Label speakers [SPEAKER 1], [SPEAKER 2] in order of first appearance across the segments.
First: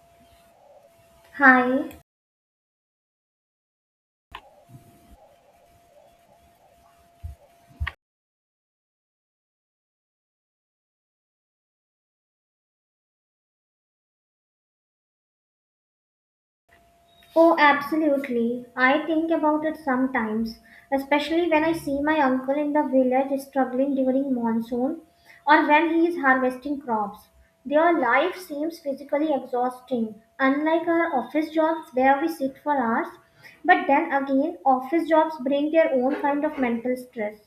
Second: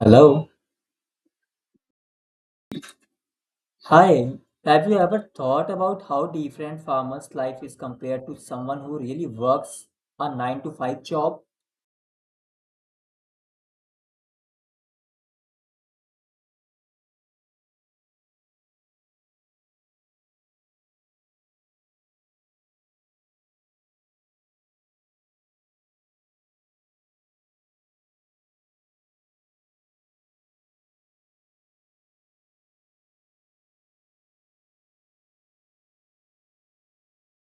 [SPEAKER 1] Hello.
[SPEAKER 2] Hi.
[SPEAKER 1] Hi. Have you ever thought about how different farmer's life is compared to someone who really works a 9 to 5 job?
[SPEAKER 2] Oh, absolutely. I think about it sometimes, especially when I see my uncle in the village struggling during monsoon or when he is harvesting crops. Their life seems physically exhausting, unlike our office jobs where we sit for hours. But then again, office jobs bring their own kind of mental stress.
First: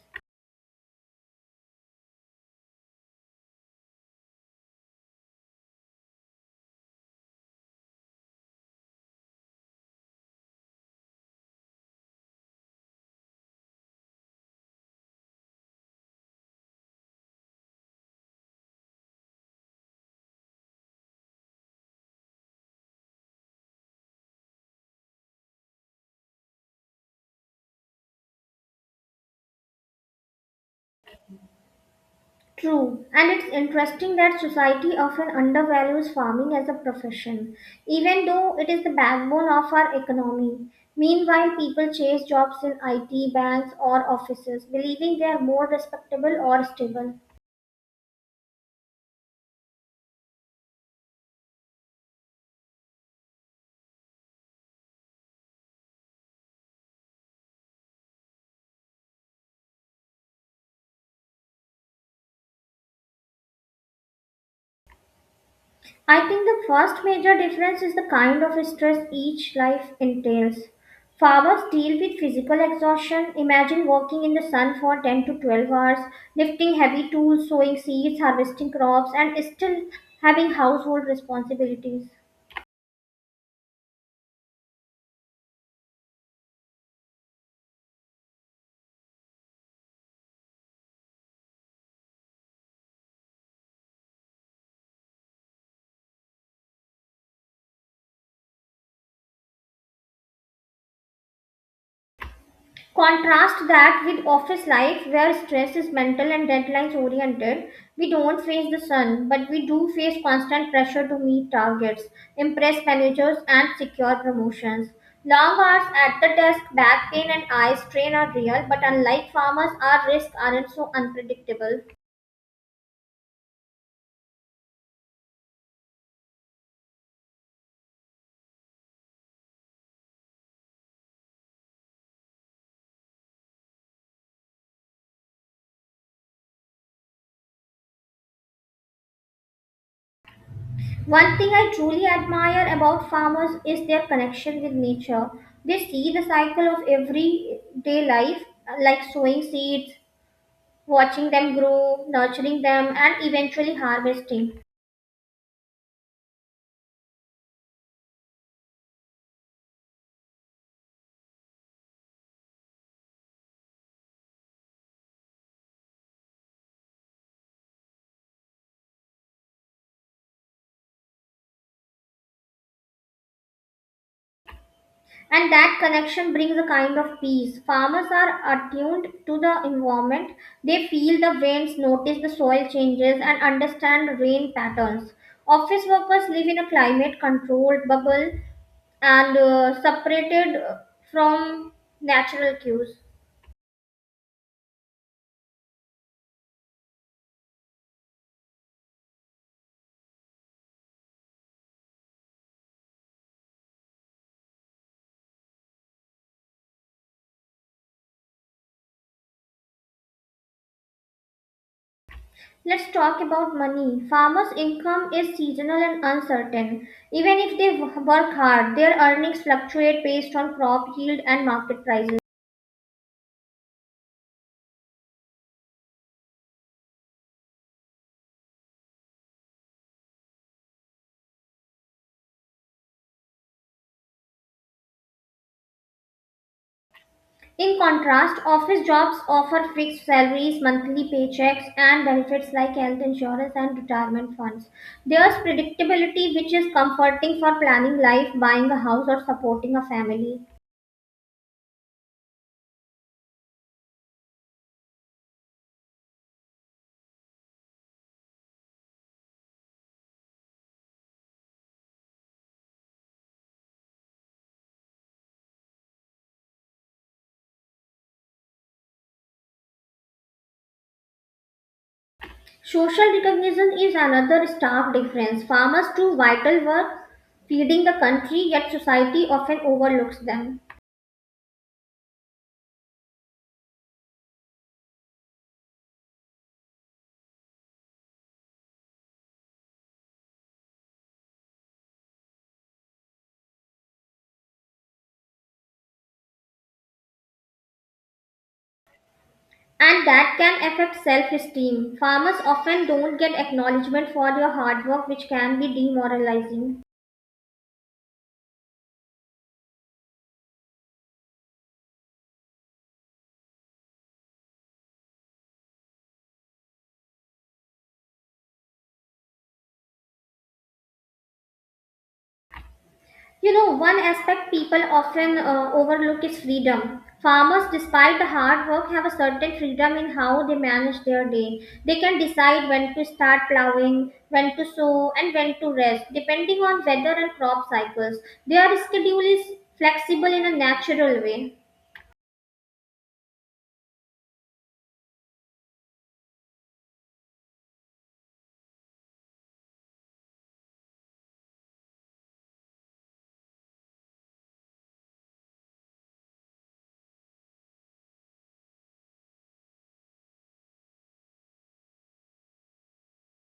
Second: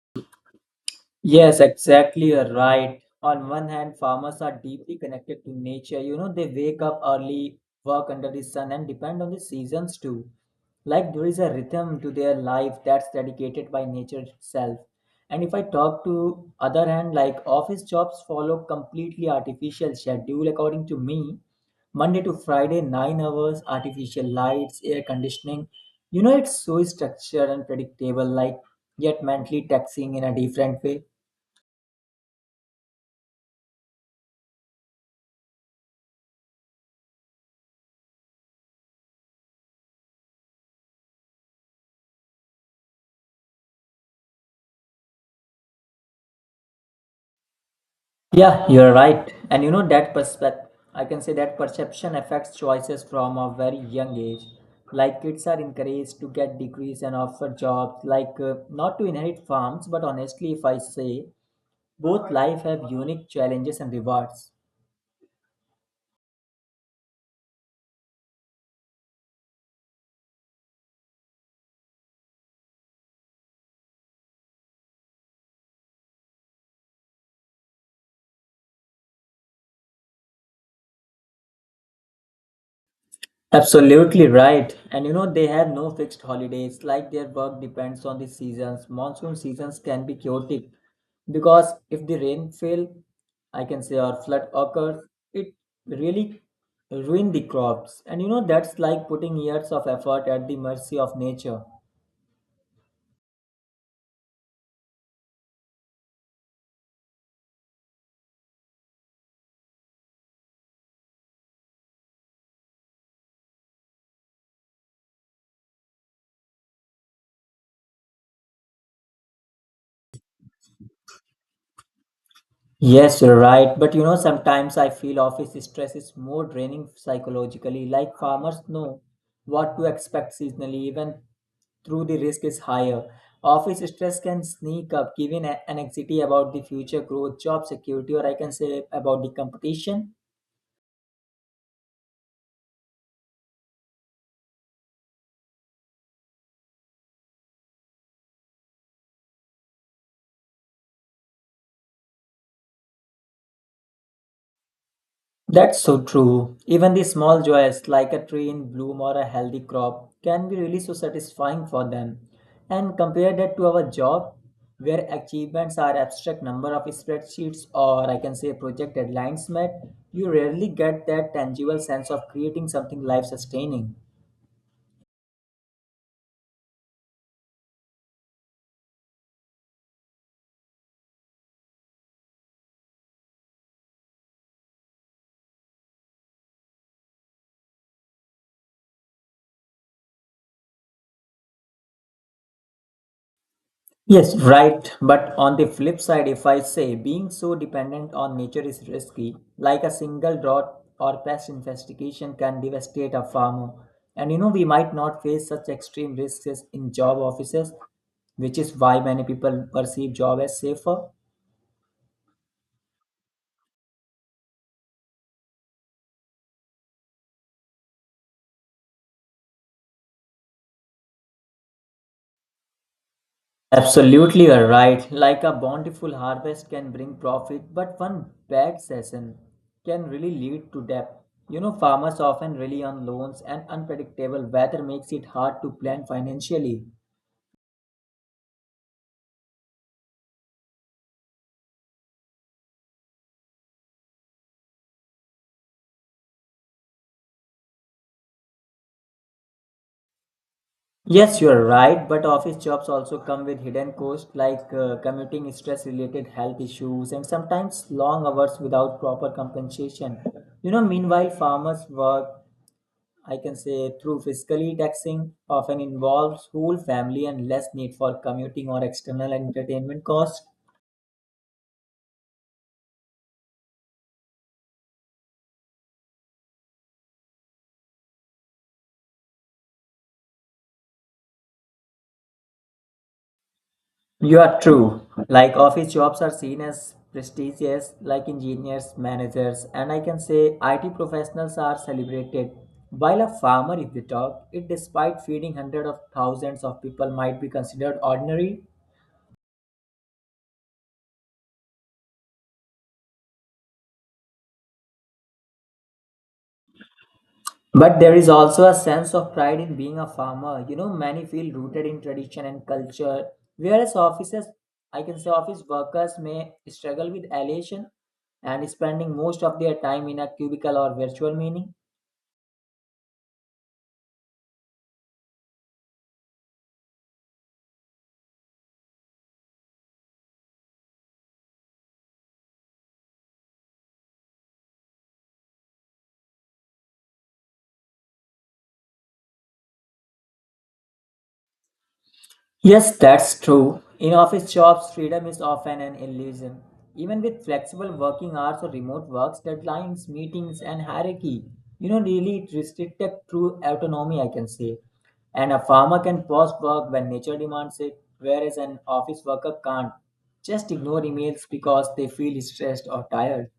[SPEAKER 1] Yes, exactly. You're right. On one hand, farmers are deeply connected to nature. You know, they wake up early, work under the sun, and depend on the seasons too. Like there is a rhythm to their life that's dedicated by nature itself. And if I talk to other hand, like office jobs follow completely artificial schedule according to me. Monday to Friday, 9 hours, artificial lights, air conditioning. You know, it's so structured and predictable, like yet mentally taxing in a different way.
[SPEAKER 2] True, and it's interesting that society often undervalues farming as a profession, even though it is the backbone of our economy. Meanwhile, people chase jobs in IT, banks, or offices, believing they are more respectable or stable.
[SPEAKER 1] Yeah, you're right. And you know that perspective, I can say that perception affects choices from a very young age. Like kids are encouraged to get degrees and offer jobs, like not to inherit farms, but honestly, if I say, both life have unique challenges and rewards.
[SPEAKER 2] I think the first major difference is the kind of stress each life entails. Farmers deal with physical exhaustion. Imagine working in the sun for 10 to 12 hours, lifting heavy tools, sowing seeds, harvesting crops, and still having household responsibilities.
[SPEAKER 1] Absolutely right. And you know, they have no fixed holidays, like their work depends on the seasons. Monsoon seasons can be chaotic because if the rain fail, I can say, or flood occurs, it really ruin the crops. And you know, that's like putting years of effort at the mercy of nature.
[SPEAKER 2] Contrast that with office life where stress is mental and deadlines oriented. We don't face the sun, but we do face constant pressure to meet targets, impress managers, and secure promotions. Long hours at the desk, back pain, and eye strain are real, but unlike farmers, our risks aren't so unpredictable.
[SPEAKER 1] Yes, you're right. But you know, sometimes I feel office stress is more draining psychologically. Like farmers know what to expect seasonally, even through the risk is higher. Office stress can sneak up, giving an anxiety about the future growth, job security, or I can say about the competition.
[SPEAKER 2] One thing I truly admire about farmers is their connection with nature. They see the cycle of everyday life, like sowing seeds, watching them grow, nurturing them, and eventually harvesting.
[SPEAKER 1] That's so true. Even the small joys, like a tree in bloom or a healthy crop, can be really so satisfying for them. And compare that to our job, where achievements are abstract number of spreadsheets or I can say project deadlines met, you rarely get that tangible sense of creating something life sustaining.
[SPEAKER 2] And that connection brings a kind of peace. Farmers are attuned to the environment. They feel the winds, notice the soil changes, and understand rain patterns. Office workers live in a climate controlled bubble and separated from natural cues.
[SPEAKER 1] Yes, right. But on the flip side, if I say being so dependent on nature is risky, like a single drought or pest infestation can devastate a farmer. And you know, we might not face such extreme risks in job offices, which is why many people perceive job as safer.
[SPEAKER 2] Let's talk about money. Farmers' income is seasonal and uncertain. Even if they work hard, their earnings fluctuate based on crop yield and market prices.
[SPEAKER 1] Absolutely, you're right. Like a bountiful harvest can bring profit, but one bad season can really lead to debt. You know, farmers often rely on loans, and unpredictable weather makes it hard to plan financially.
[SPEAKER 2] In contrast, office jobs offer fixed salaries, monthly paychecks, and benefits like health insurance and retirement funds. There's predictability, which is comforting for planning life, buying a house, or supporting a family.
[SPEAKER 1] Yes, you're right, but office jobs also come with hidden costs like commuting, stress related health issues, and sometimes long hours without proper compensation. You know, meanwhile, farmers work I can say through fiscally taxing often involves whole family and less need for commuting or external entertainment costs.
[SPEAKER 2] Social recognition is another stark difference. Farmers do vital work feeding the country, yet society often overlooks them.
[SPEAKER 1] You are true. Like office jobs are seen as prestigious, like engineers, managers, and I can say IT professionals are celebrated. While a farmer, if we talk, it despite feeding hundreds of thousands of people, might be considered ordinary.
[SPEAKER 2] And that can affect self esteem. Farmers often don't get acknowledgement for their hard work, which can be demoralizing.
[SPEAKER 1] But there is also a sense of pride in being a farmer. You know, many feel rooted in tradition and culture, whereas offices, I can say office workers may struggle with elation and spending most of their time in a cubicle or virtual meeting.
[SPEAKER 2] You know, one aspect people often overlook is freedom. Farmers, despite the hard work, have a certain freedom in how they manage their day. They can decide when to start plowing, when to sow, and when to rest, depending on weather and crop cycles. Their schedule is flexible in a natural way.
[SPEAKER 1] Yes, that's true. In office jobs, freedom is often an illusion. Even with flexible working hours or remote works, deadlines, meetings, and hierarchy, you know, really it restricted true autonomy, I can say. And a farmer can pause work when nature demands it, whereas an office worker can't. Just ignore emails because they feel stressed or tired.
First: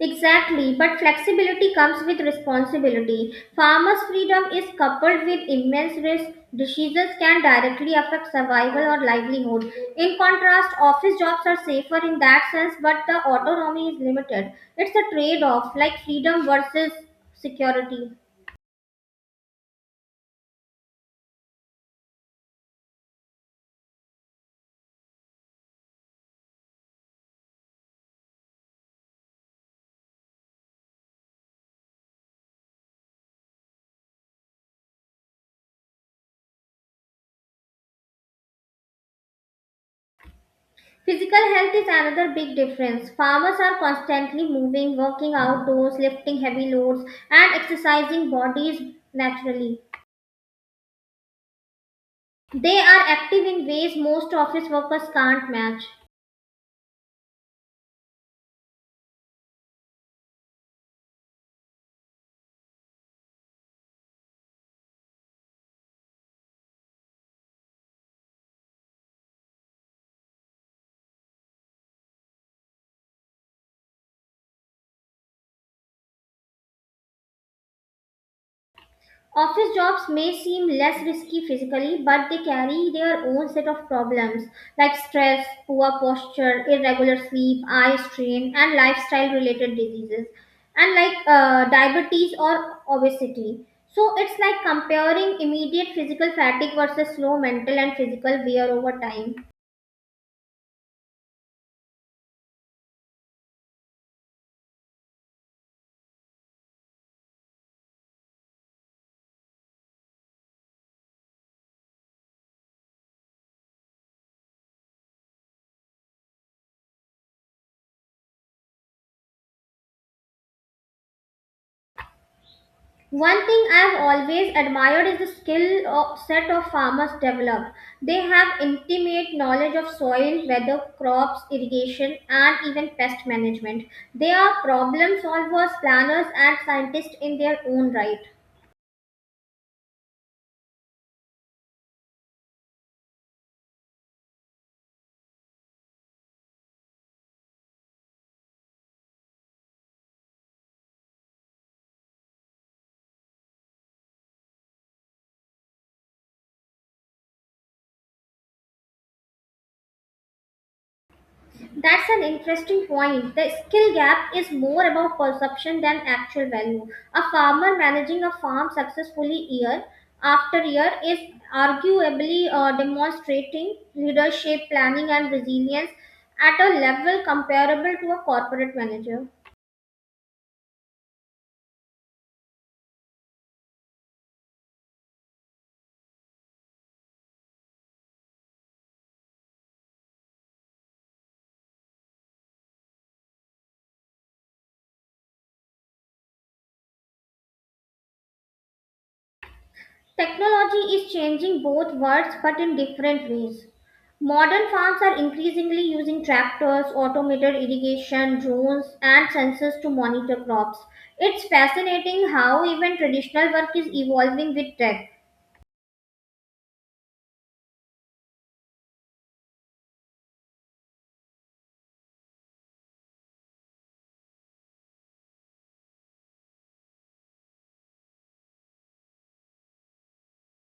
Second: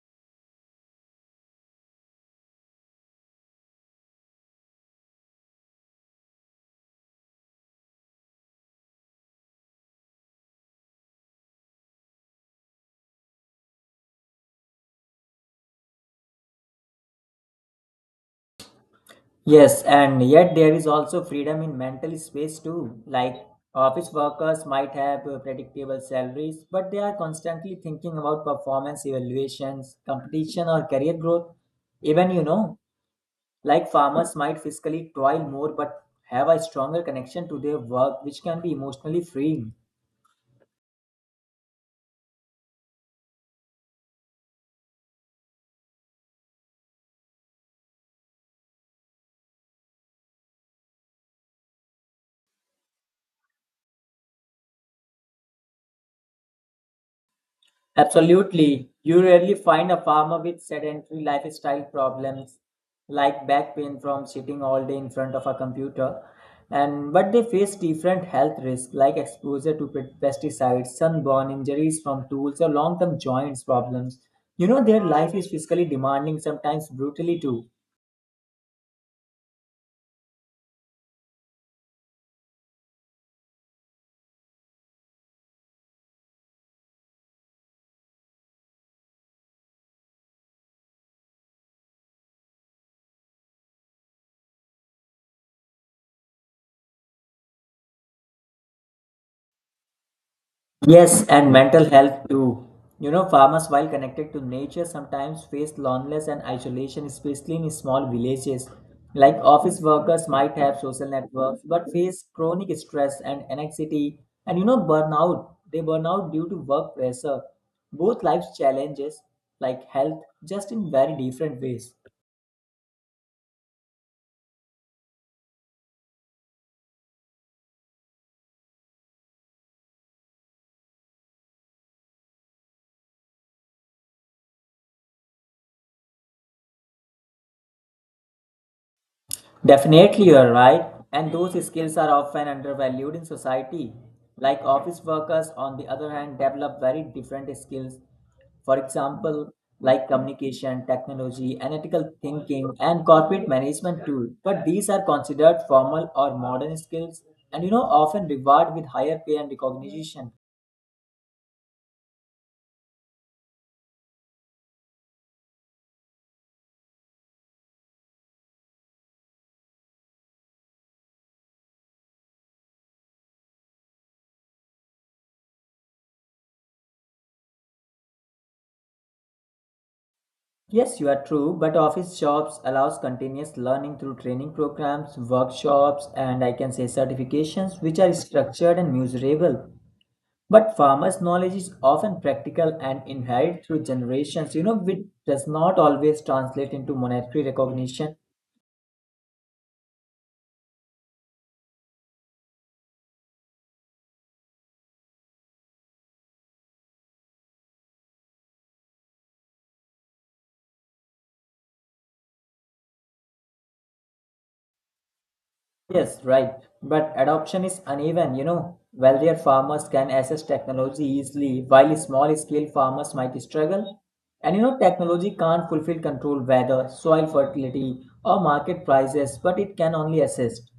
[SPEAKER 2] Exactly, but flexibility comes with responsibility. Farmers' freedom is coupled with immense risk. Diseases can directly affect survival or livelihood. In contrast, office jobs are safer in that sense, but the autonomy is limited. It's a trade off, like freedom versus security.
[SPEAKER 1] Yes, and yet there is also freedom in mental space too. Like office workers might have predictable salaries, but they are constantly thinking about performance evaluations, competition, or career growth. Even, you know, like farmers might fiscally toil more but have a stronger connection to their work, which can be emotionally freeing.
[SPEAKER 2] Physical health is another big difference. Farmers are constantly moving, working outdoors, lifting heavy loads, and exercising bodies naturally. They are active in ways most office workers can't match.
[SPEAKER 1] Absolutely. You rarely find a farmer with sedentary lifestyle problems like back pain from sitting all day in front of a computer. And but they face different health risks like exposure to pesticides, sunburn, injuries from tools, or long-term joints problems. You know, their life is physically demanding, sometimes brutally too.
[SPEAKER 2] Office jobs may seem less risky physically, but they carry their own set of problems like stress, poor posture, irregular sleep, eye strain, and lifestyle related diseases, and like diabetes or obesity. So it's like comparing immediate physical fatigue versus slow mental and physical wear over time.
[SPEAKER 1] Yes, and mental health too. You know, farmers, while connected to nature, sometimes face loneliness and isolation, especially in small villages. Like office workers might have social networks, but face chronic stress and anxiety, and you know, burnout. They burn out due to work pressure. Both life's challenges, like health, just in very different ways.
[SPEAKER 2] One thing I have always admired is the skill of set of farmers develop. They have intimate knowledge of soil, weather, crops, irrigation, and even pest management. They are problem solvers, planners, and scientists in their own right.
[SPEAKER 1] Definitely, you are right. And those skills are often undervalued in society. Like office workers, on the other hand, develop very different skills. For example, like communication, technology, analytical thinking, and corporate management too. But these are considered formal or modern skills and you know often reward with higher pay and recognition.
[SPEAKER 2] That's an interesting point. The skill gap is more about perception than actual value. A farmer managing a farm successfully year after year is arguably demonstrating leadership, planning, and resilience at a level comparable to a corporate manager.
[SPEAKER 1] Yes, you are true, but office jobs allows continuous learning through training programs, workshops, and I can say certifications which are structured and measurable. But farmers' knowledge is often practical and inherited through generations, you know, which does not always translate into monetary recognition.
[SPEAKER 2] Technology is changing both worlds but in different ways. Modern farms are increasingly using tractors, automated irrigation, drones, and sensors to monitor crops. It's fascinating how even traditional work is evolving with tech.
[SPEAKER 1] Yes, right. But adoption is uneven, you know. Wealthier farmers can access technology easily, while small scale farmers might struggle. And you know, technology can't fulfill control weather, soil fertility, or market prices, but it can only assist.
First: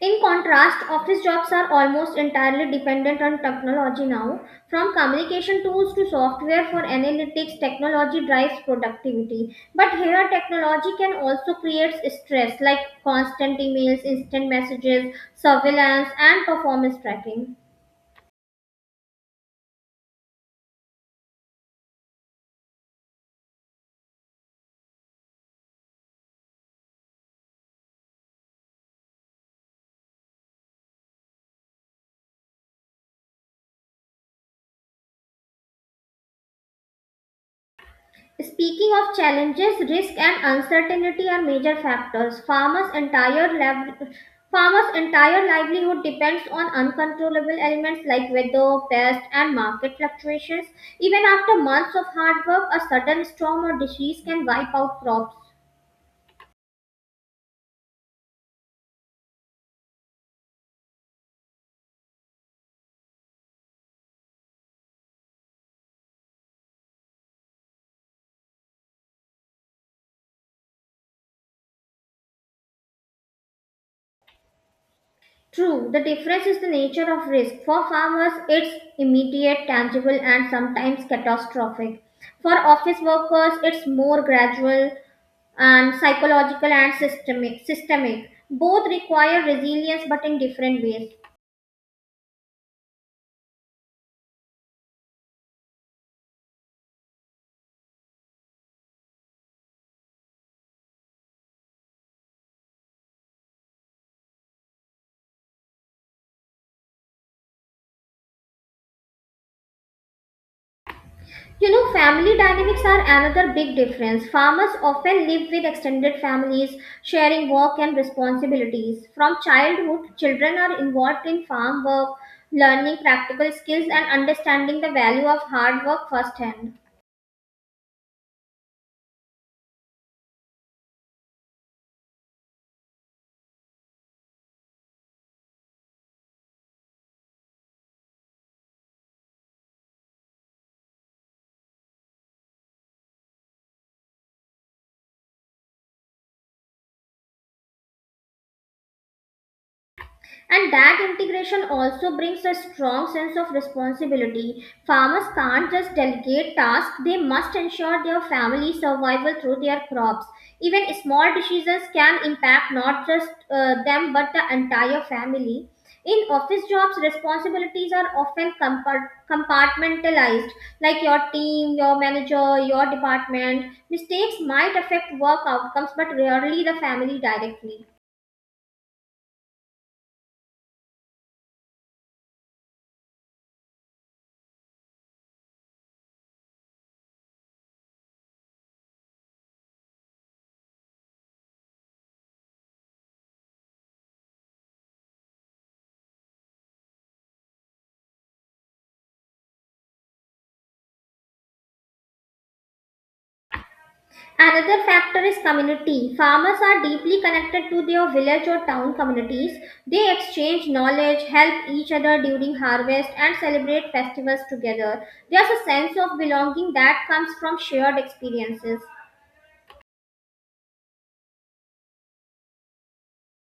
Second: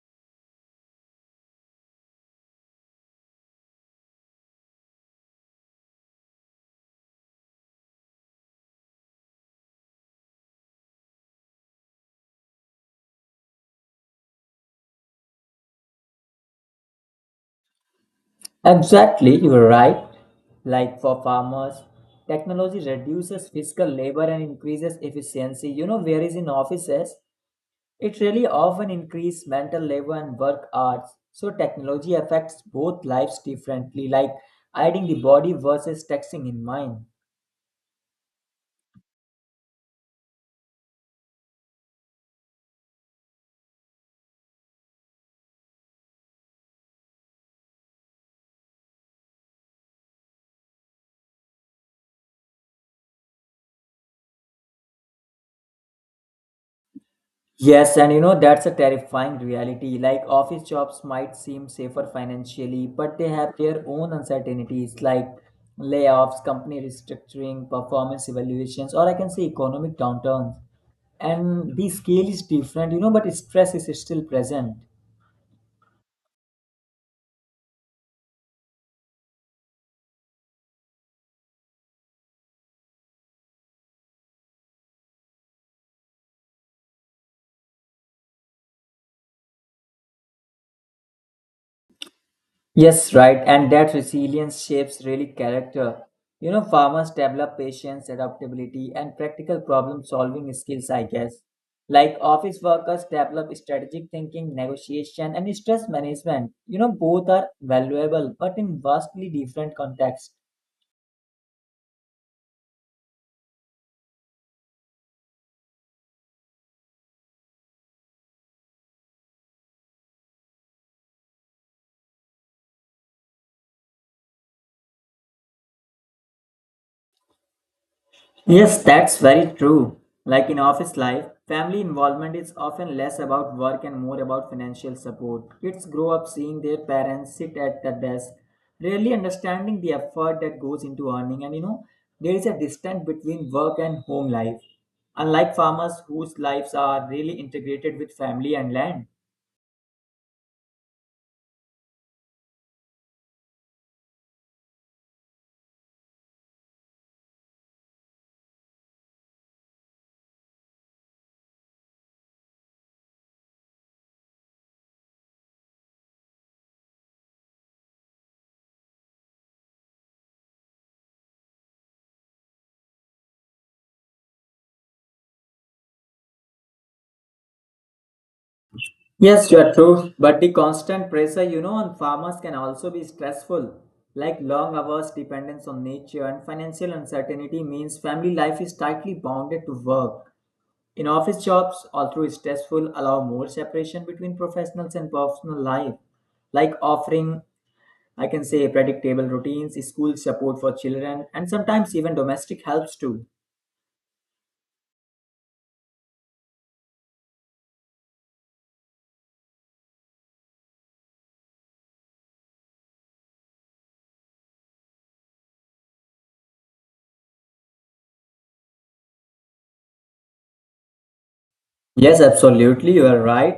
[SPEAKER 2] In contrast, office jobs are almost entirely dependent on technology now. From communication tools to software for analytics, technology drives productivity. But here, technology can also create stress like constant emails, instant messages, surveillance, and performance tracking.
[SPEAKER 1] Exactly, you're right. Like for farmers, technology reduces physical labor and increases efficiency. You know, whereas in offices, it really often increases mental labor and work hours. So technology affects both lives differently, like hiding the body versus texting in mind.
[SPEAKER 2] Speaking of challenges, risk and uncertainty are major factors. Farmers' entire livelihood depends on uncontrollable elements like weather, pest, and market fluctuations. Even after months of hard work, a sudden storm or disease can wipe out crops.
[SPEAKER 1] Yes, and you know that's a terrifying reality. Like office jobs might seem safer financially, but they have their own uncertainties like layoffs, company restructuring, performance evaluations, or I can say economic downturns. And the scale is different, you know, but stress is still present.
[SPEAKER 2] True, the difference is the nature of risk. For farmers, it's immediate, tangible, and sometimes catastrophic. For office workers, it's more gradual and psychological and systemic. Both require resilience but in different ways.
[SPEAKER 1] Yes, right. And that resilience shapes really character. You know, farmers develop patience, adaptability, and practical problem solving skills, I guess. Like office workers develop strategic thinking, negotiation, and stress management. You know, both are valuable, but in vastly different contexts.
[SPEAKER 2] You know, family dynamics are another big difference. Farmers often live with extended families, sharing work and responsibilities. From childhood, children are involved in farm work, learning practical skills, and understanding the value of hard work firsthand.
[SPEAKER 1] Yes, that's very true. Like in office life, family involvement is often less about work and more about financial support. Kids grow up seeing their parents sit at the desk, rarely understanding the effort that goes into earning. And you know, there is a distance between work and home life, unlike farmers whose lives are really integrated with family and land.
[SPEAKER 2] And that integration also brings a strong sense of responsibility. Farmers can't just delegate tasks, they must ensure their family survival through their crops. Even small decisions can impact not just them but the entire family. In office jobs, responsibilities are often compartmentalized, like your team, your manager, your department. Mistakes might affect work outcomes but rarely the family directly.
[SPEAKER 1] Yes, you are true. But the constant pressure, you know, on farmers can also be stressful. Like long hours, dependence on nature, and financial uncertainty means family life is tightly bounded to work. In office jobs, although stressful, allow more separation between professionals and personal life, like offering, I can say, predictable routines, school support for children, and sometimes even domestic helps too.
[SPEAKER 2] Another factor is community. Farmers are deeply connected to their village or town communities. They exchange knowledge, help each other during harvest, and celebrate festivals together. There's a sense of belonging that comes from shared experiences.
[SPEAKER 1] Yes, absolutely, you are right.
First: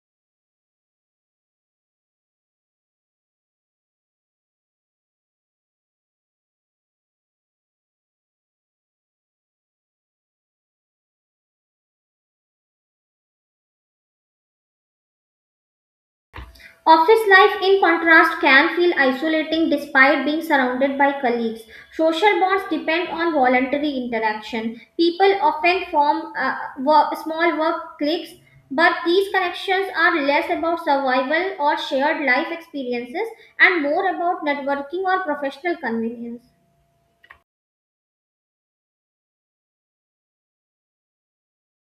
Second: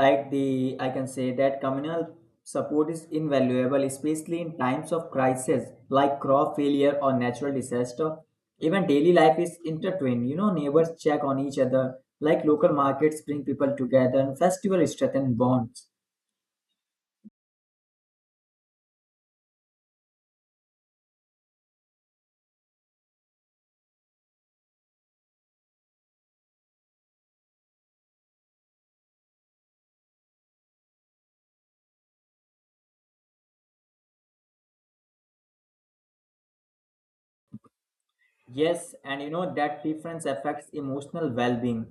[SPEAKER 1] Like the I can say that communal support is invaluable, especially in times of crisis like crop failure or natural disaster. Even daily life is intertwined, you know, neighbors check on each other, like local markets bring people together and festival strengthen bonds.
[SPEAKER 2] Office life, in contrast, can feel isolating despite being surrounded by colleagues. Social bonds depend on voluntary interaction. People often form small work cliques, but these connections are less about survival or shared life experiences and more about networking or professional convenience.
[SPEAKER 1] Yes, and you know that difference affects emotional well being.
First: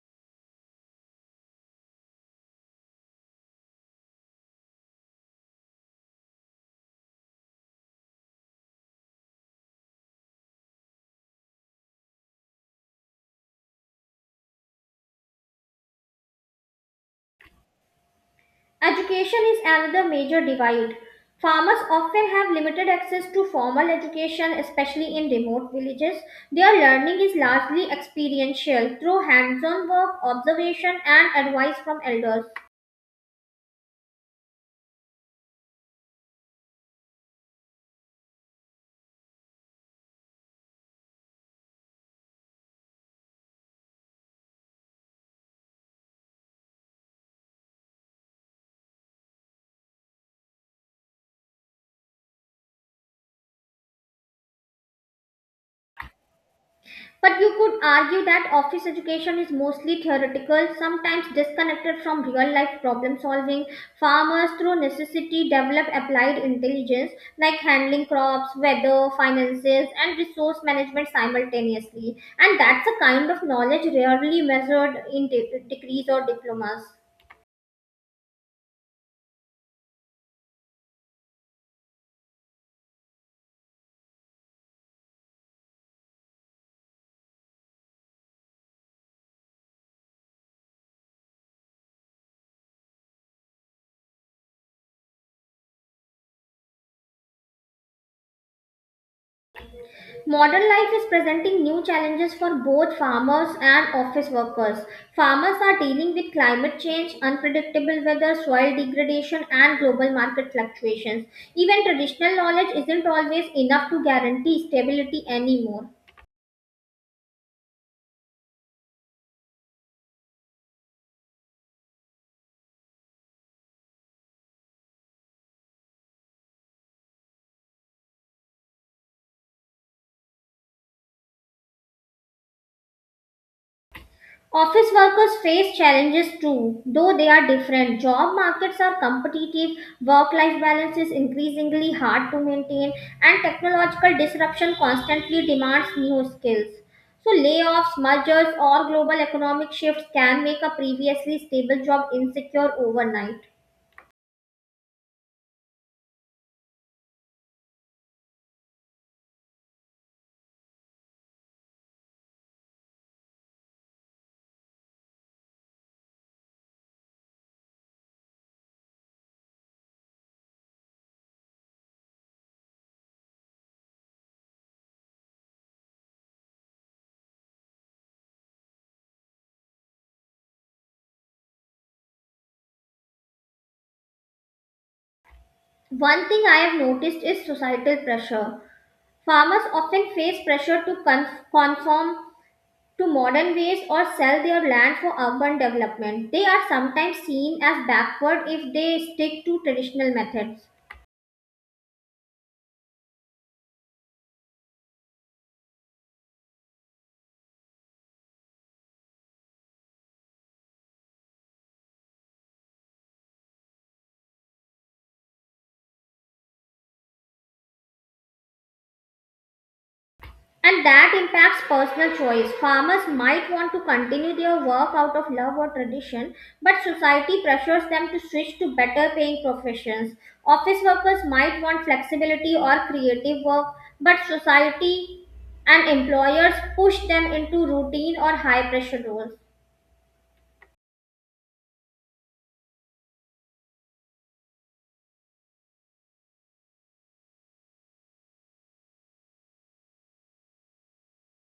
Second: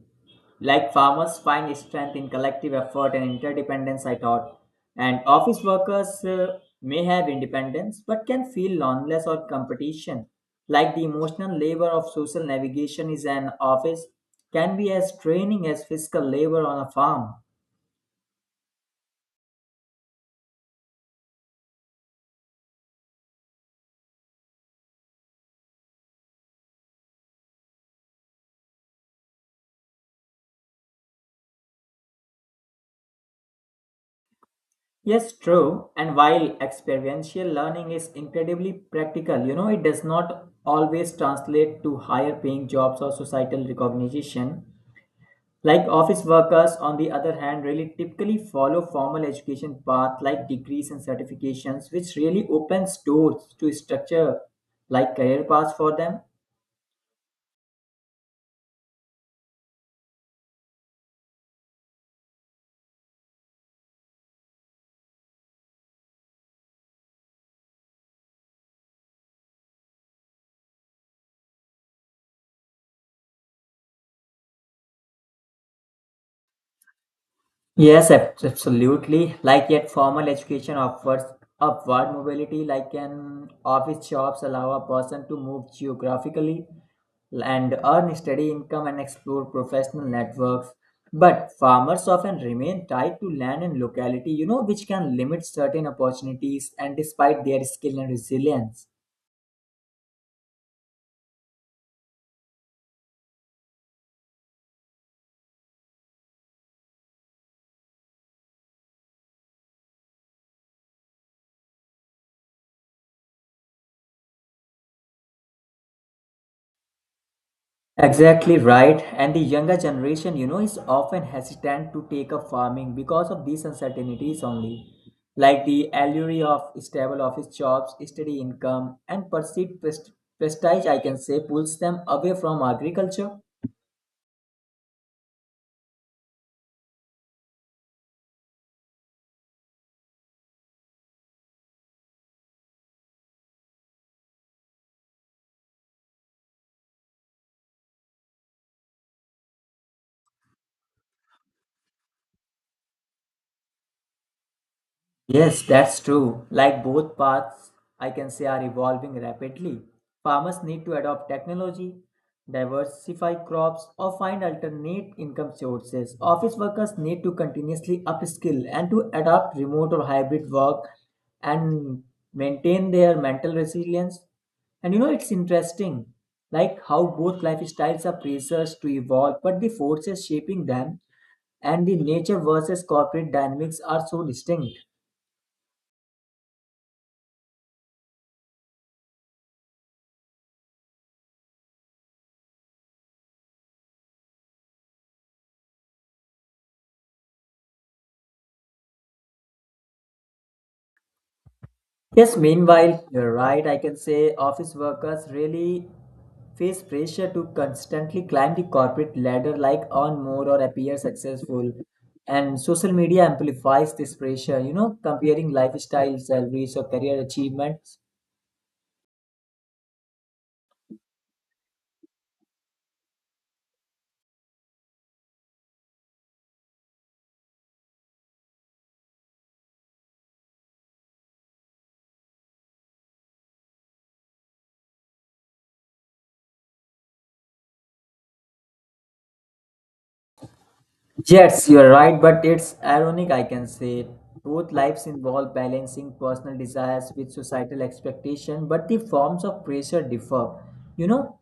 [SPEAKER 1] Like farmers find strength in collective effort and interdependence, I thought. And office workers may have independence but can feel loneliness or competition. Like the emotional labor of social navigation is an office, can be as draining as physical labor on a farm.
[SPEAKER 2] Education is another major divide. Farmers often have limited access to formal education, especially in remote villages. Their learning is largely experiential through hands on work, observation, and advice from elders.
[SPEAKER 1] Yes, true. And while experiential learning is incredibly practical, you know, it does not always translate to higher paying jobs or societal recognition. Like office workers, on the other hand, really typically follow formal education path like degrees and certifications, which really opens doors to structure like career paths for them.
[SPEAKER 2] But you could argue that office education is mostly theoretical, sometimes disconnected from real life problem solving. Farmers, through necessity, develop applied intelligence like handling crops, weather, finances, and resource management simultaneously. And that's a kind of knowledge rarely measured in degrees or diplomas.
[SPEAKER 1] Yes, absolutely. Like yet formal education offers upward mobility, like an office jobs allow a person to move geographically and earn steady income and explore professional networks. But farmers often remain tied to land and locality, you know, which can limit certain opportunities and despite their skill and resilience.
[SPEAKER 2] Modern life is presenting new challenges for both farmers and office workers. Farmers are dealing with climate change, unpredictable weather, soil degradation, and global market fluctuations. Even traditional knowledge isn't always enough to guarantee stability anymore.
[SPEAKER 1] Exactly right. And the younger generation, you know, is often hesitant to take up farming because of these uncertainties only, like the allure of stable office jobs, steady income, and perceived prestige, I can say, pulls them away from agriculture.
[SPEAKER 2] Office workers face challenges too, though they are different. Job markets are competitive, work life balance is increasingly hard to maintain, and technological disruption constantly demands new skills. So, layoffs, mergers, or global economic shifts can make a previously stable job insecure overnight.
[SPEAKER 1] Yes, that's true. Like both paths, I can say are evolving rapidly. Farmers need to adopt technology, diversify crops, or find alternate income sources. Office workers need to continuously upskill and to adopt remote or hybrid work and maintain their mental resilience. And you know, it's interesting, like how both lifestyles are pressures to evolve, but the forces shaping them and the nature versus corporate dynamics are so distinct.
[SPEAKER 2] One thing I have noticed is societal pressure. Farmers often face pressure to conform to modern ways or sell their land for urban development. They are sometimes seen as backward if they stick to traditional methods.
[SPEAKER 1] Yes, meanwhile, you're right. I can say office workers really face pressure to constantly climb the corporate ladder, like earn more or appear successful. And social media amplifies this pressure, you know, comparing lifestyle, salaries, or career achievements.
[SPEAKER 2] And that impacts personal choice. Farmers might want to continue their work out of love or tradition, but society pressures them to switch to better paying professions. Office workers might want flexibility or creative work, but society and employers push them into routine or high pressure roles.
[SPEAKER 1] Yes, you're right, but it's ironic, I can say. Both lives involve balancing personal desires with societal expectation, but the forms of pressure differ. You know,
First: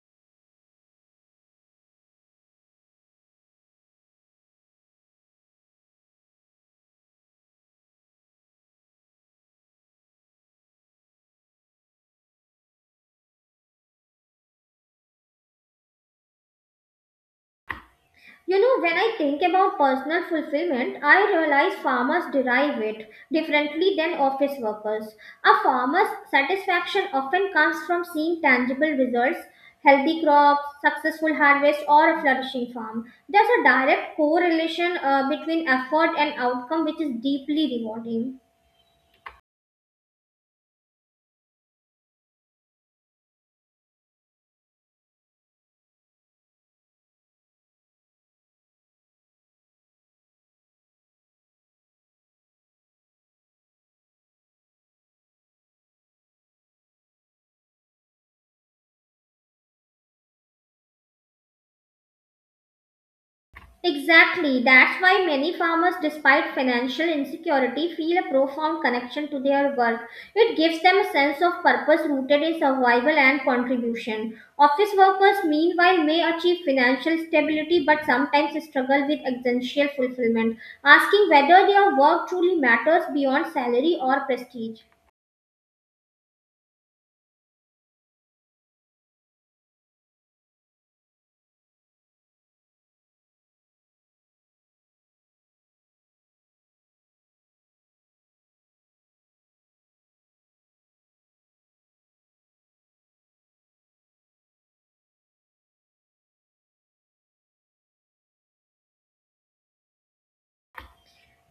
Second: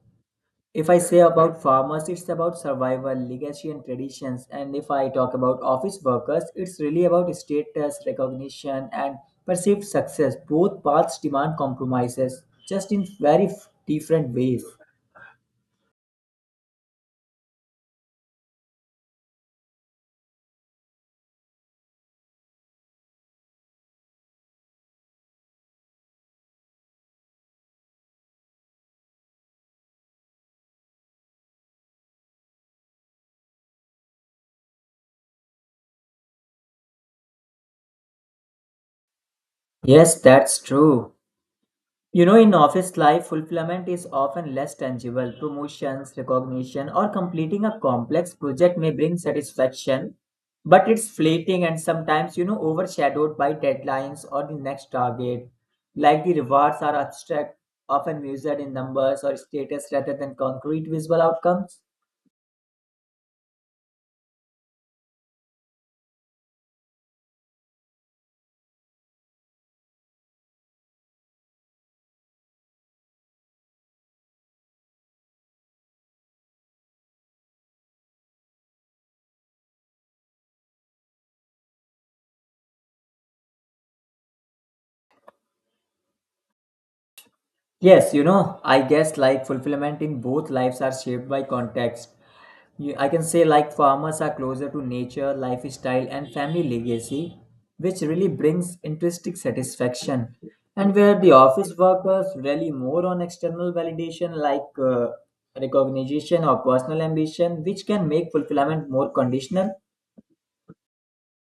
[SPEAKER 1] if I say about farmers, it's about survival, legacy, and traditions. And if I talk about office workers, it's really about status, recognition, and perceived success. Both paths demand compromises, just in very different ways.
[SPEAKER 2] You know, when I think about personal fulfillment, I realize farmers derive it differently than office workers. A farmer's satisfaction often comes from seeing tangible results healthy crops, successful harvest, or a flourishing farm. There's a direct correlation between effort and outcome, which is deeply rewarding.
[SPEAKER 1] Yes, that's true. You know, in office life, fulfillment is often less tangible. Promotions, recognition, or completing a complex project may bring satisfaction, but it's fleeting and sometimes, you know, overshadowed by deadlines or the next target. Like the rewards are abstract, often measured in numbers or status rather than concrete visual outcomes.
[SPEAKER 2] Exactly. That's why many farmers, despite financial insecurity, feel a profound connection to their work. It gives them a sense of purpose rooted in survival and contribution. Office workers, meanwhile, may achieve financial stability but sometimes struggle with existential fulfillment, asking whether their work truly matters beyond salary or prestige.
[SPEAKER 1] Yes, you know, I guess like fulfillment in both lives are shaped by context. You, I can say like farmers are closer to nature, lifestyle, and family legacy, which really brings intrinsic satisfaction. And where the office workers rely more on external validation like recognition or personal ambition, which can make fulfillment more conditional.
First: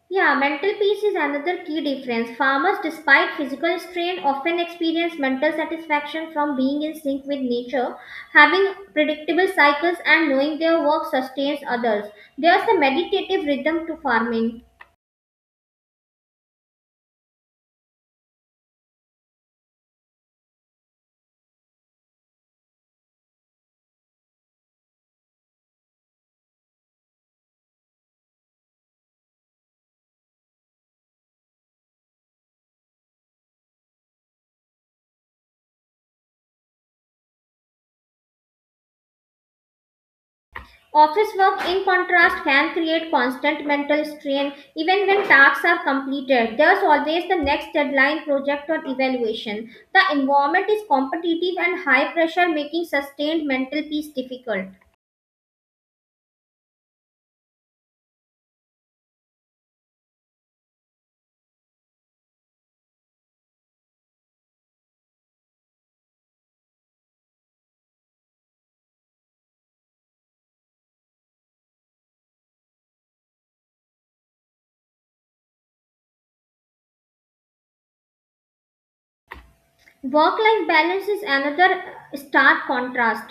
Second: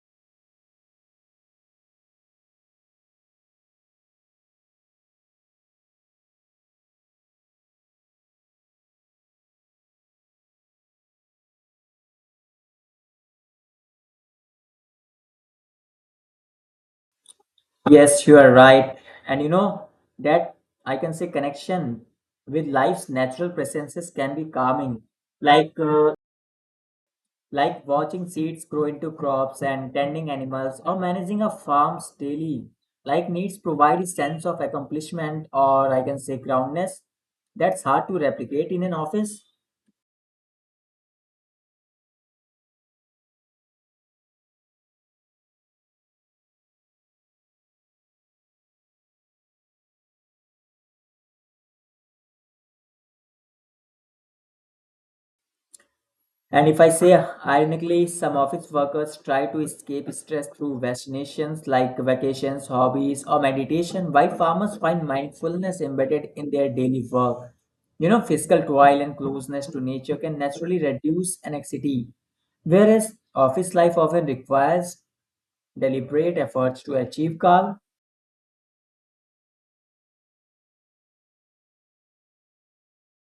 [SPEAKER 2] Yeah, mental peace is another key difference. Farmers, despite physical strain, often experience mental satisfaction from being in sync with nature, having predictable cycles, and knowing their work sustains others. There's a meditative rhythm to farming.
[SPEAKER 1] Yes, you are right. And you know that I can say connection with life's natural presences can be calming. Like uh, like watching seeds grow into crops and tending animals or managing a farm's daily like needs provide a sense of accomplishment or I can say groundness that's hard to replicate in an office.
[SPEAKER 2] Office work, in contrast, can create constant mental strain even when tasks are completed. There's always the next deadline, project, or evaluation. The environment is competitive and high pressure, making sustained mental peace difficult.
[SPEAKER 1] And if I say ironically, some office workers try to escape stress through vaccinations like vacations, hobbies, or meditation, while farmers find mindfulness embedded in their daily work. You know, physical toil and closeness to nature can naturally reduce anxiety, whereas office life often requires deliberate efforts to achieve calm.
[SPEAKER 2] Work life balance is another stark contrast.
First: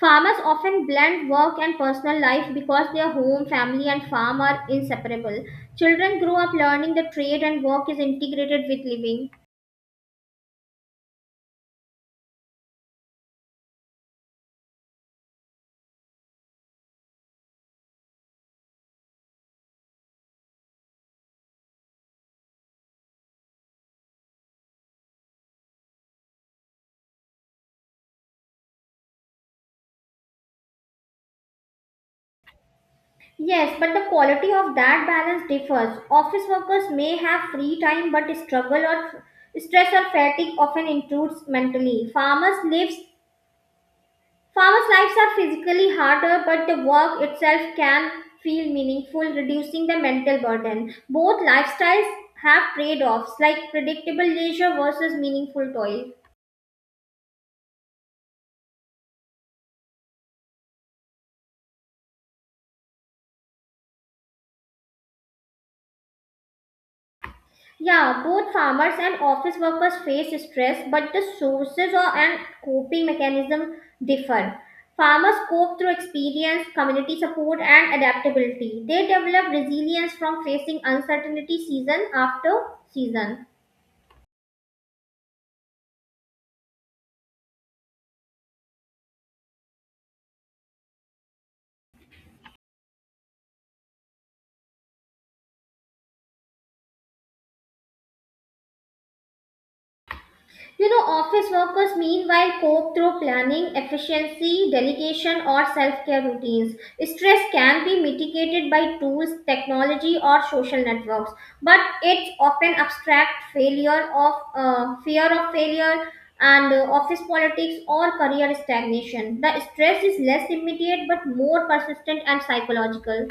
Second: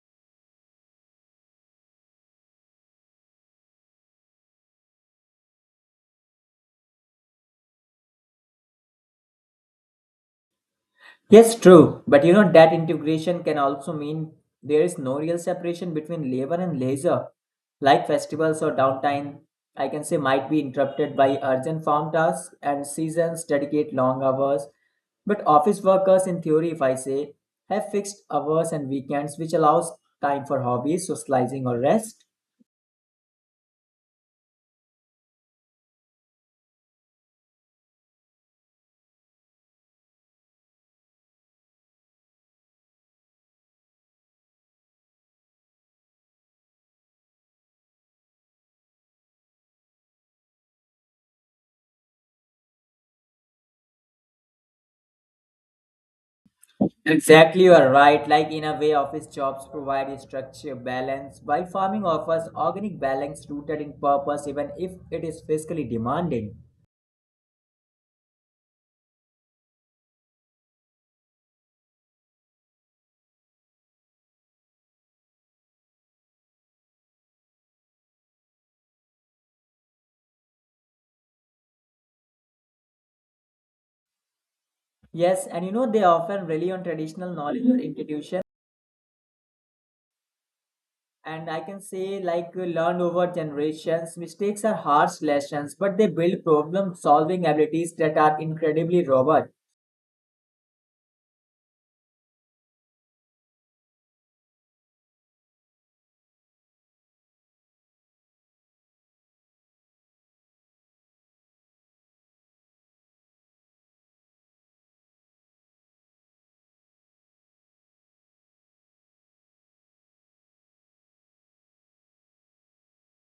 [SPEAKER 2] Farmers often blend work and personal life because their home, family, and farm are inseparable. Children grow up learning the trade and work is integrated with living.
[SPEAKER 1] Yes, true. But you know that integration can also mean there is no real separation between labor and leisure, like festivals or downtime. I can say might be interrupted by urgent farm tasks and seasons dedicate long hours. But office workers, in theory, if I say, have fixed hours and weekends, which allows time for hobbies, socializing, or rest.
[SPEAKER 2] Yes, but the quality of that balance differs. Office workers may have free time, but struggle or stress or fatigue often intrudes mentally. Farmers' lives are physically harder, but the work itself can feel meaningful, reducing the mental burden. Both lifestyles have trade offs, like predictable leisure versus meaningful toil.
[SPEAKER 1] Exactly, you are right. Like in a way, office jobs provide a structure balance, while farming offers organic balance rooted in purpose, even if it is physically demanding.
[SPEAKER 2] Yeah, both farmers and office workers face stress, but the sources or and coping mechanism differ. Farmers cope through experience, community support, and adaptability. They develop resilience from facing uncertainty season after season.
[SPEAKER 1] Yes, and you know they often rely on traditional knowledge or intuition. And I can say, learned over generations, mistakes are harsh lessons, but they build problem-solving abilities that are incredibly robust.
[SPEAKER 2] You know, office workers meanwhile cope through planning, efficiency, delegation, or self care routines. Stress can be mitigated by tools, technology, or social networks, but it's often abstract failure of fear of failure and office politics or career stagnation. The stress is less immediate but more persistent and psychological.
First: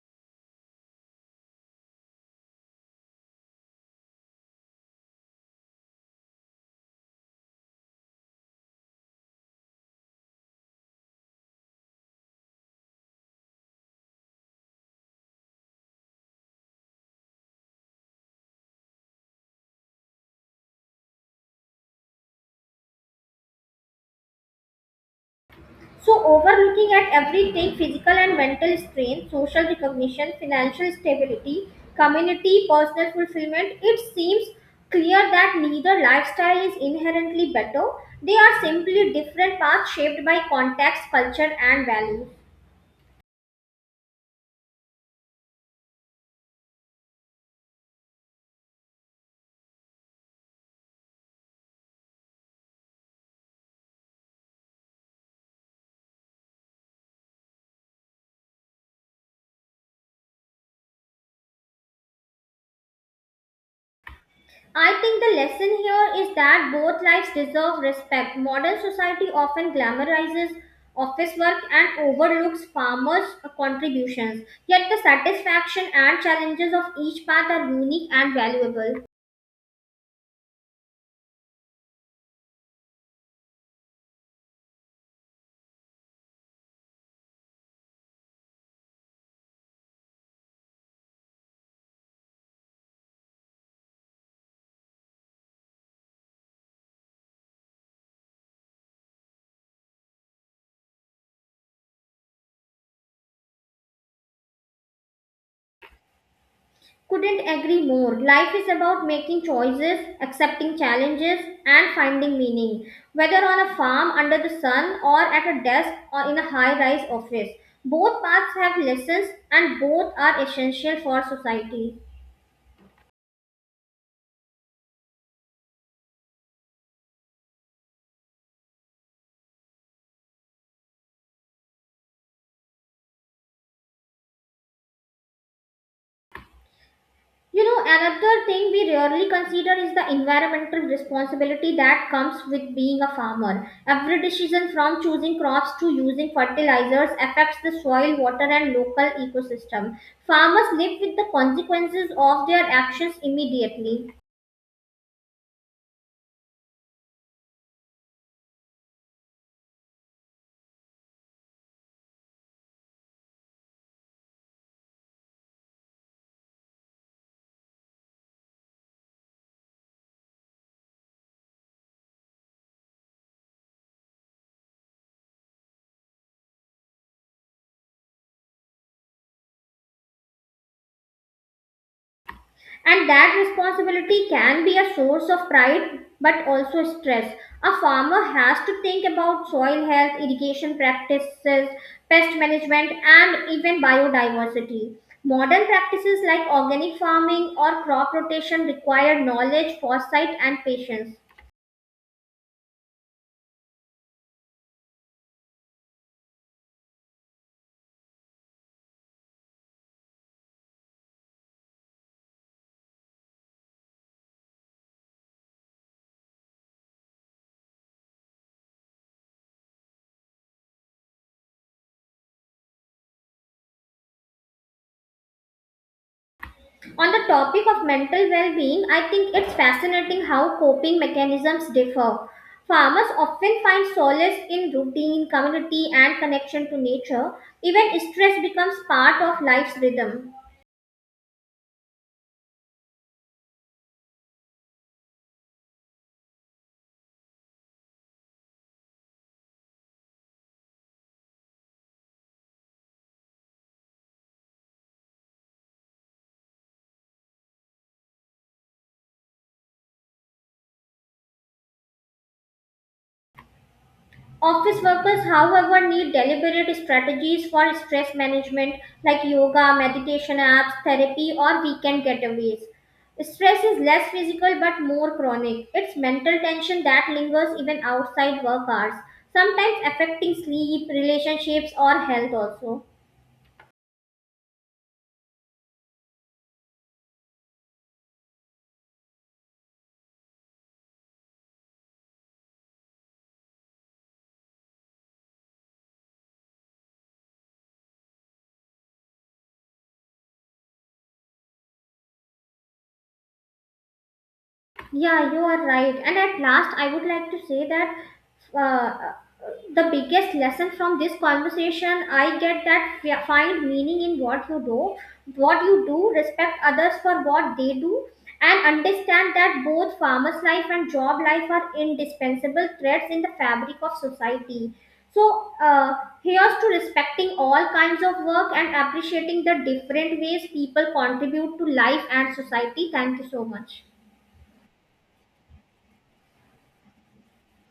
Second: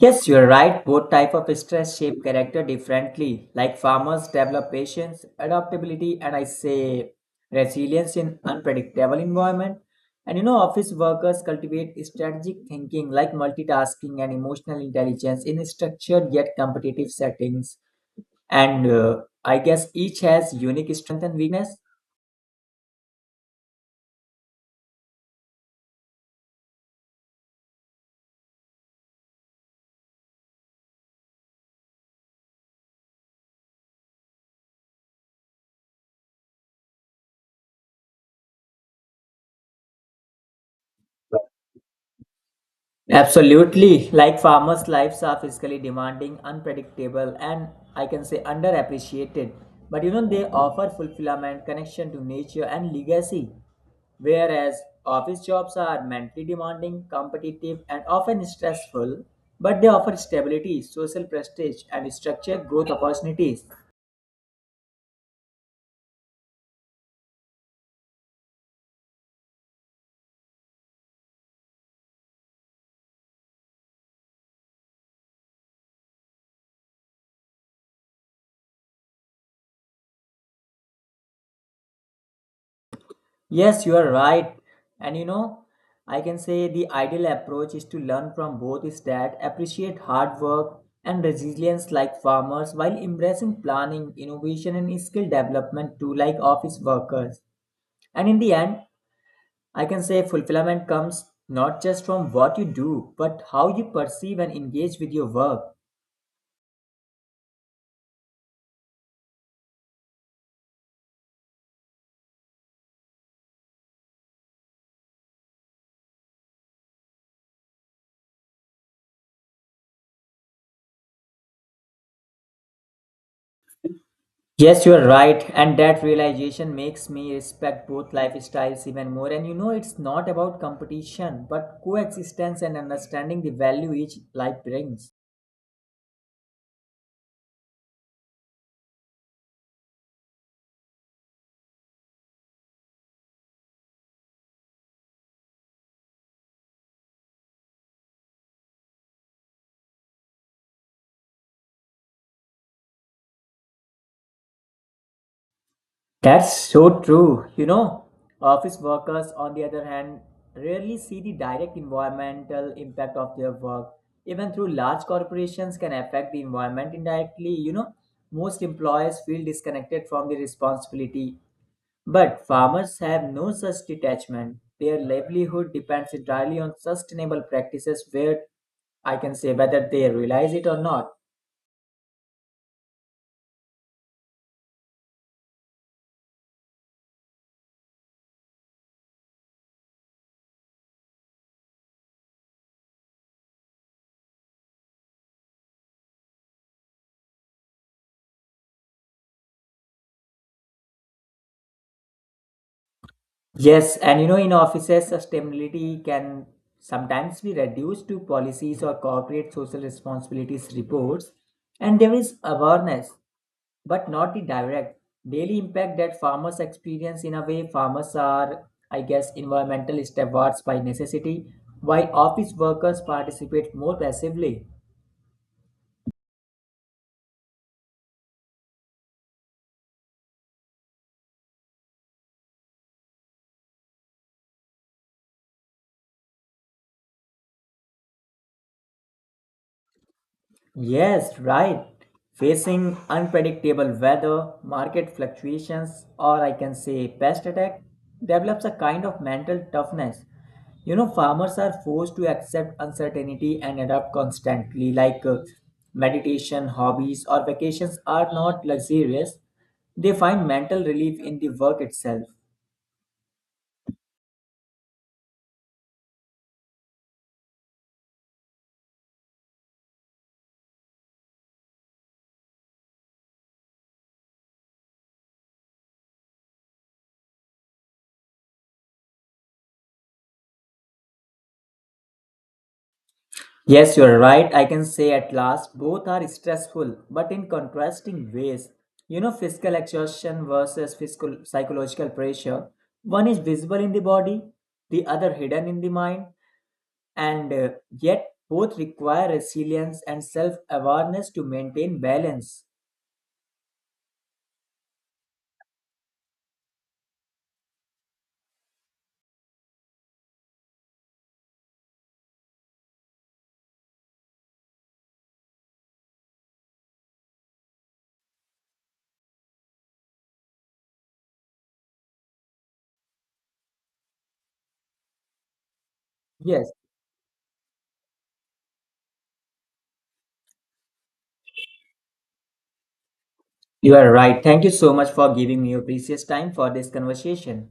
[SPEAKER 1] Yes, you're right. Both type of stress shape character differently. Like farmers develop patience, adaptability, and I say resilience in unpredictable environment. And you know, office workers cultivate strategic thinking like multitasking and emotional intelligence in structured yet competitive settings. And I guess each has unique strength and weakness.
[SPEAKER 2] So, overlooking at everything physical and mental strain, social recognition, financial stability, community, personal fulfillment, it seems clear that neither lifestyle is inherently better. They are simply different paths shaped by context, culture, and values.
[SPEAKER 1] Absolutely. Like farmers' lives are physically demanding, unpredictable, and I can say underappreciated. But you know, they offer fulfillment, connection to nature, and legacy. Whereas office jobs are mentally demanding, competitive, and often stressful, but they offer stability, social prestige, and structured growth opportunities.
[SPEAKER 2] I think the lesson here is that both lives deserve respect. Modern society often glamorizes office work and overlooks farmers' contributions, yet, the satisfaction and challenges of each path are unique and valuable.
[SPEAKER 1] Yes, you are right. And you know, I can say the ideal approach is to learn from both is that appreciate hard work and resilience like farmers while embracing planning, innovation, and skill development too like office workers. And in the end, I can say fulfillment comes not just from what you do, but how you perceive and engage with your work.
[SPEAKER 2] Couldn't agree more. Life is about making choices, accepting challenges, and finding meaning. Whether on a farm under the sun or at a desk or in a high rise office, both paths have lessons and both are essential for society.
[SPEAKER 1] Yes, you are right, and that realization makes me respect both lifestyles even more. And you know, it's not about competition, but coexistence and understanding the value each life brings.
[SPEAKER 2] You know, another thing we rarely consider is the environmental responsibility that comes with being a farmer. Every decision from choosing crops to using fertilizers affects the soil, water, and local ecosystem. Farmers live with the consequences of their actions immediately.
[SPEAKER 1] That's so true. You know, office workers, on the other hand, rarely see the direct environmental impact of their work. Even through large corporations can affect the environment indirectly. You know, most employers feel disconnected from the responsibility. But farmers have no such detachment. Their livelihood depends entirely on sustainable practices where I can say whether they realize it or not.
[SPEAKER 2] And that responsibility can be a source of pride but also stress. A farmer has to think about soil health, irrigation practices, pest management, and even biodiversity. Modern practices like organic farming or crop rotation require knowledge, foresight, and patience.
[SPEAKER 1] Yes, and you know, in offices, sustainability can sometimes be reduced to policies or corporate social responsibilities reports, and there is awareness, but not the direct daily impact that farmers experience. In a way, farmers are, I guess, environmental stewards by necessity, while office workers participate more passively.
[SPEAKER 2] On the topic of mental well being, I think it's fascinating how coping mechanisms differ. Farmers often find solace in routine, community, and connection to nature. Even stress becomes part of life's rhythm.
[SPEAKER 1] Yes, right. Facing unpredictable weather, market fluctuations, or I can say pest attack, develops a kind of mental toughness. You know, farmers are forced to accept uncertainty and adapt constantly, meditation, hobbies, or vacations are not luxurious. They find mental relief in the work itself.
[SPEAKER 2] Office workers, however, need deliberate strategies for stress management like yoga, meditation apps, therapy, or weekend getaways. Stress is less physical but more chronic. It's mental tension that lingers even outside work hours, sometimes affecting sleep, relationships, or health also.
[SPEAKER 1] Yes, you are right. I can say at last both are stressful, but in contrasting ways. You know, physical exhaustion versus physical psychological pressure. One is visible in the body, the other hidden in the mind, and yet both require resilience and self awareness to maintain balance.
[SPEAKER 2] Yeah, you are right. And at last, I would like to say that uh, the biggest lesson from this conversation I get that find meaning in what you do, respect others for what they do, and understand that both farmers' life and job life are indispensable threads in the fabric of society. So, here's to
[SPEAKER 1] Yes,
[SPEAKER 2] respecting all kinds of work and appreciating the different ways people contribute to life and society. Thank you so much.
[SPEAKER 1] you are right. Thank you so much for giving me your precious time for this conversation.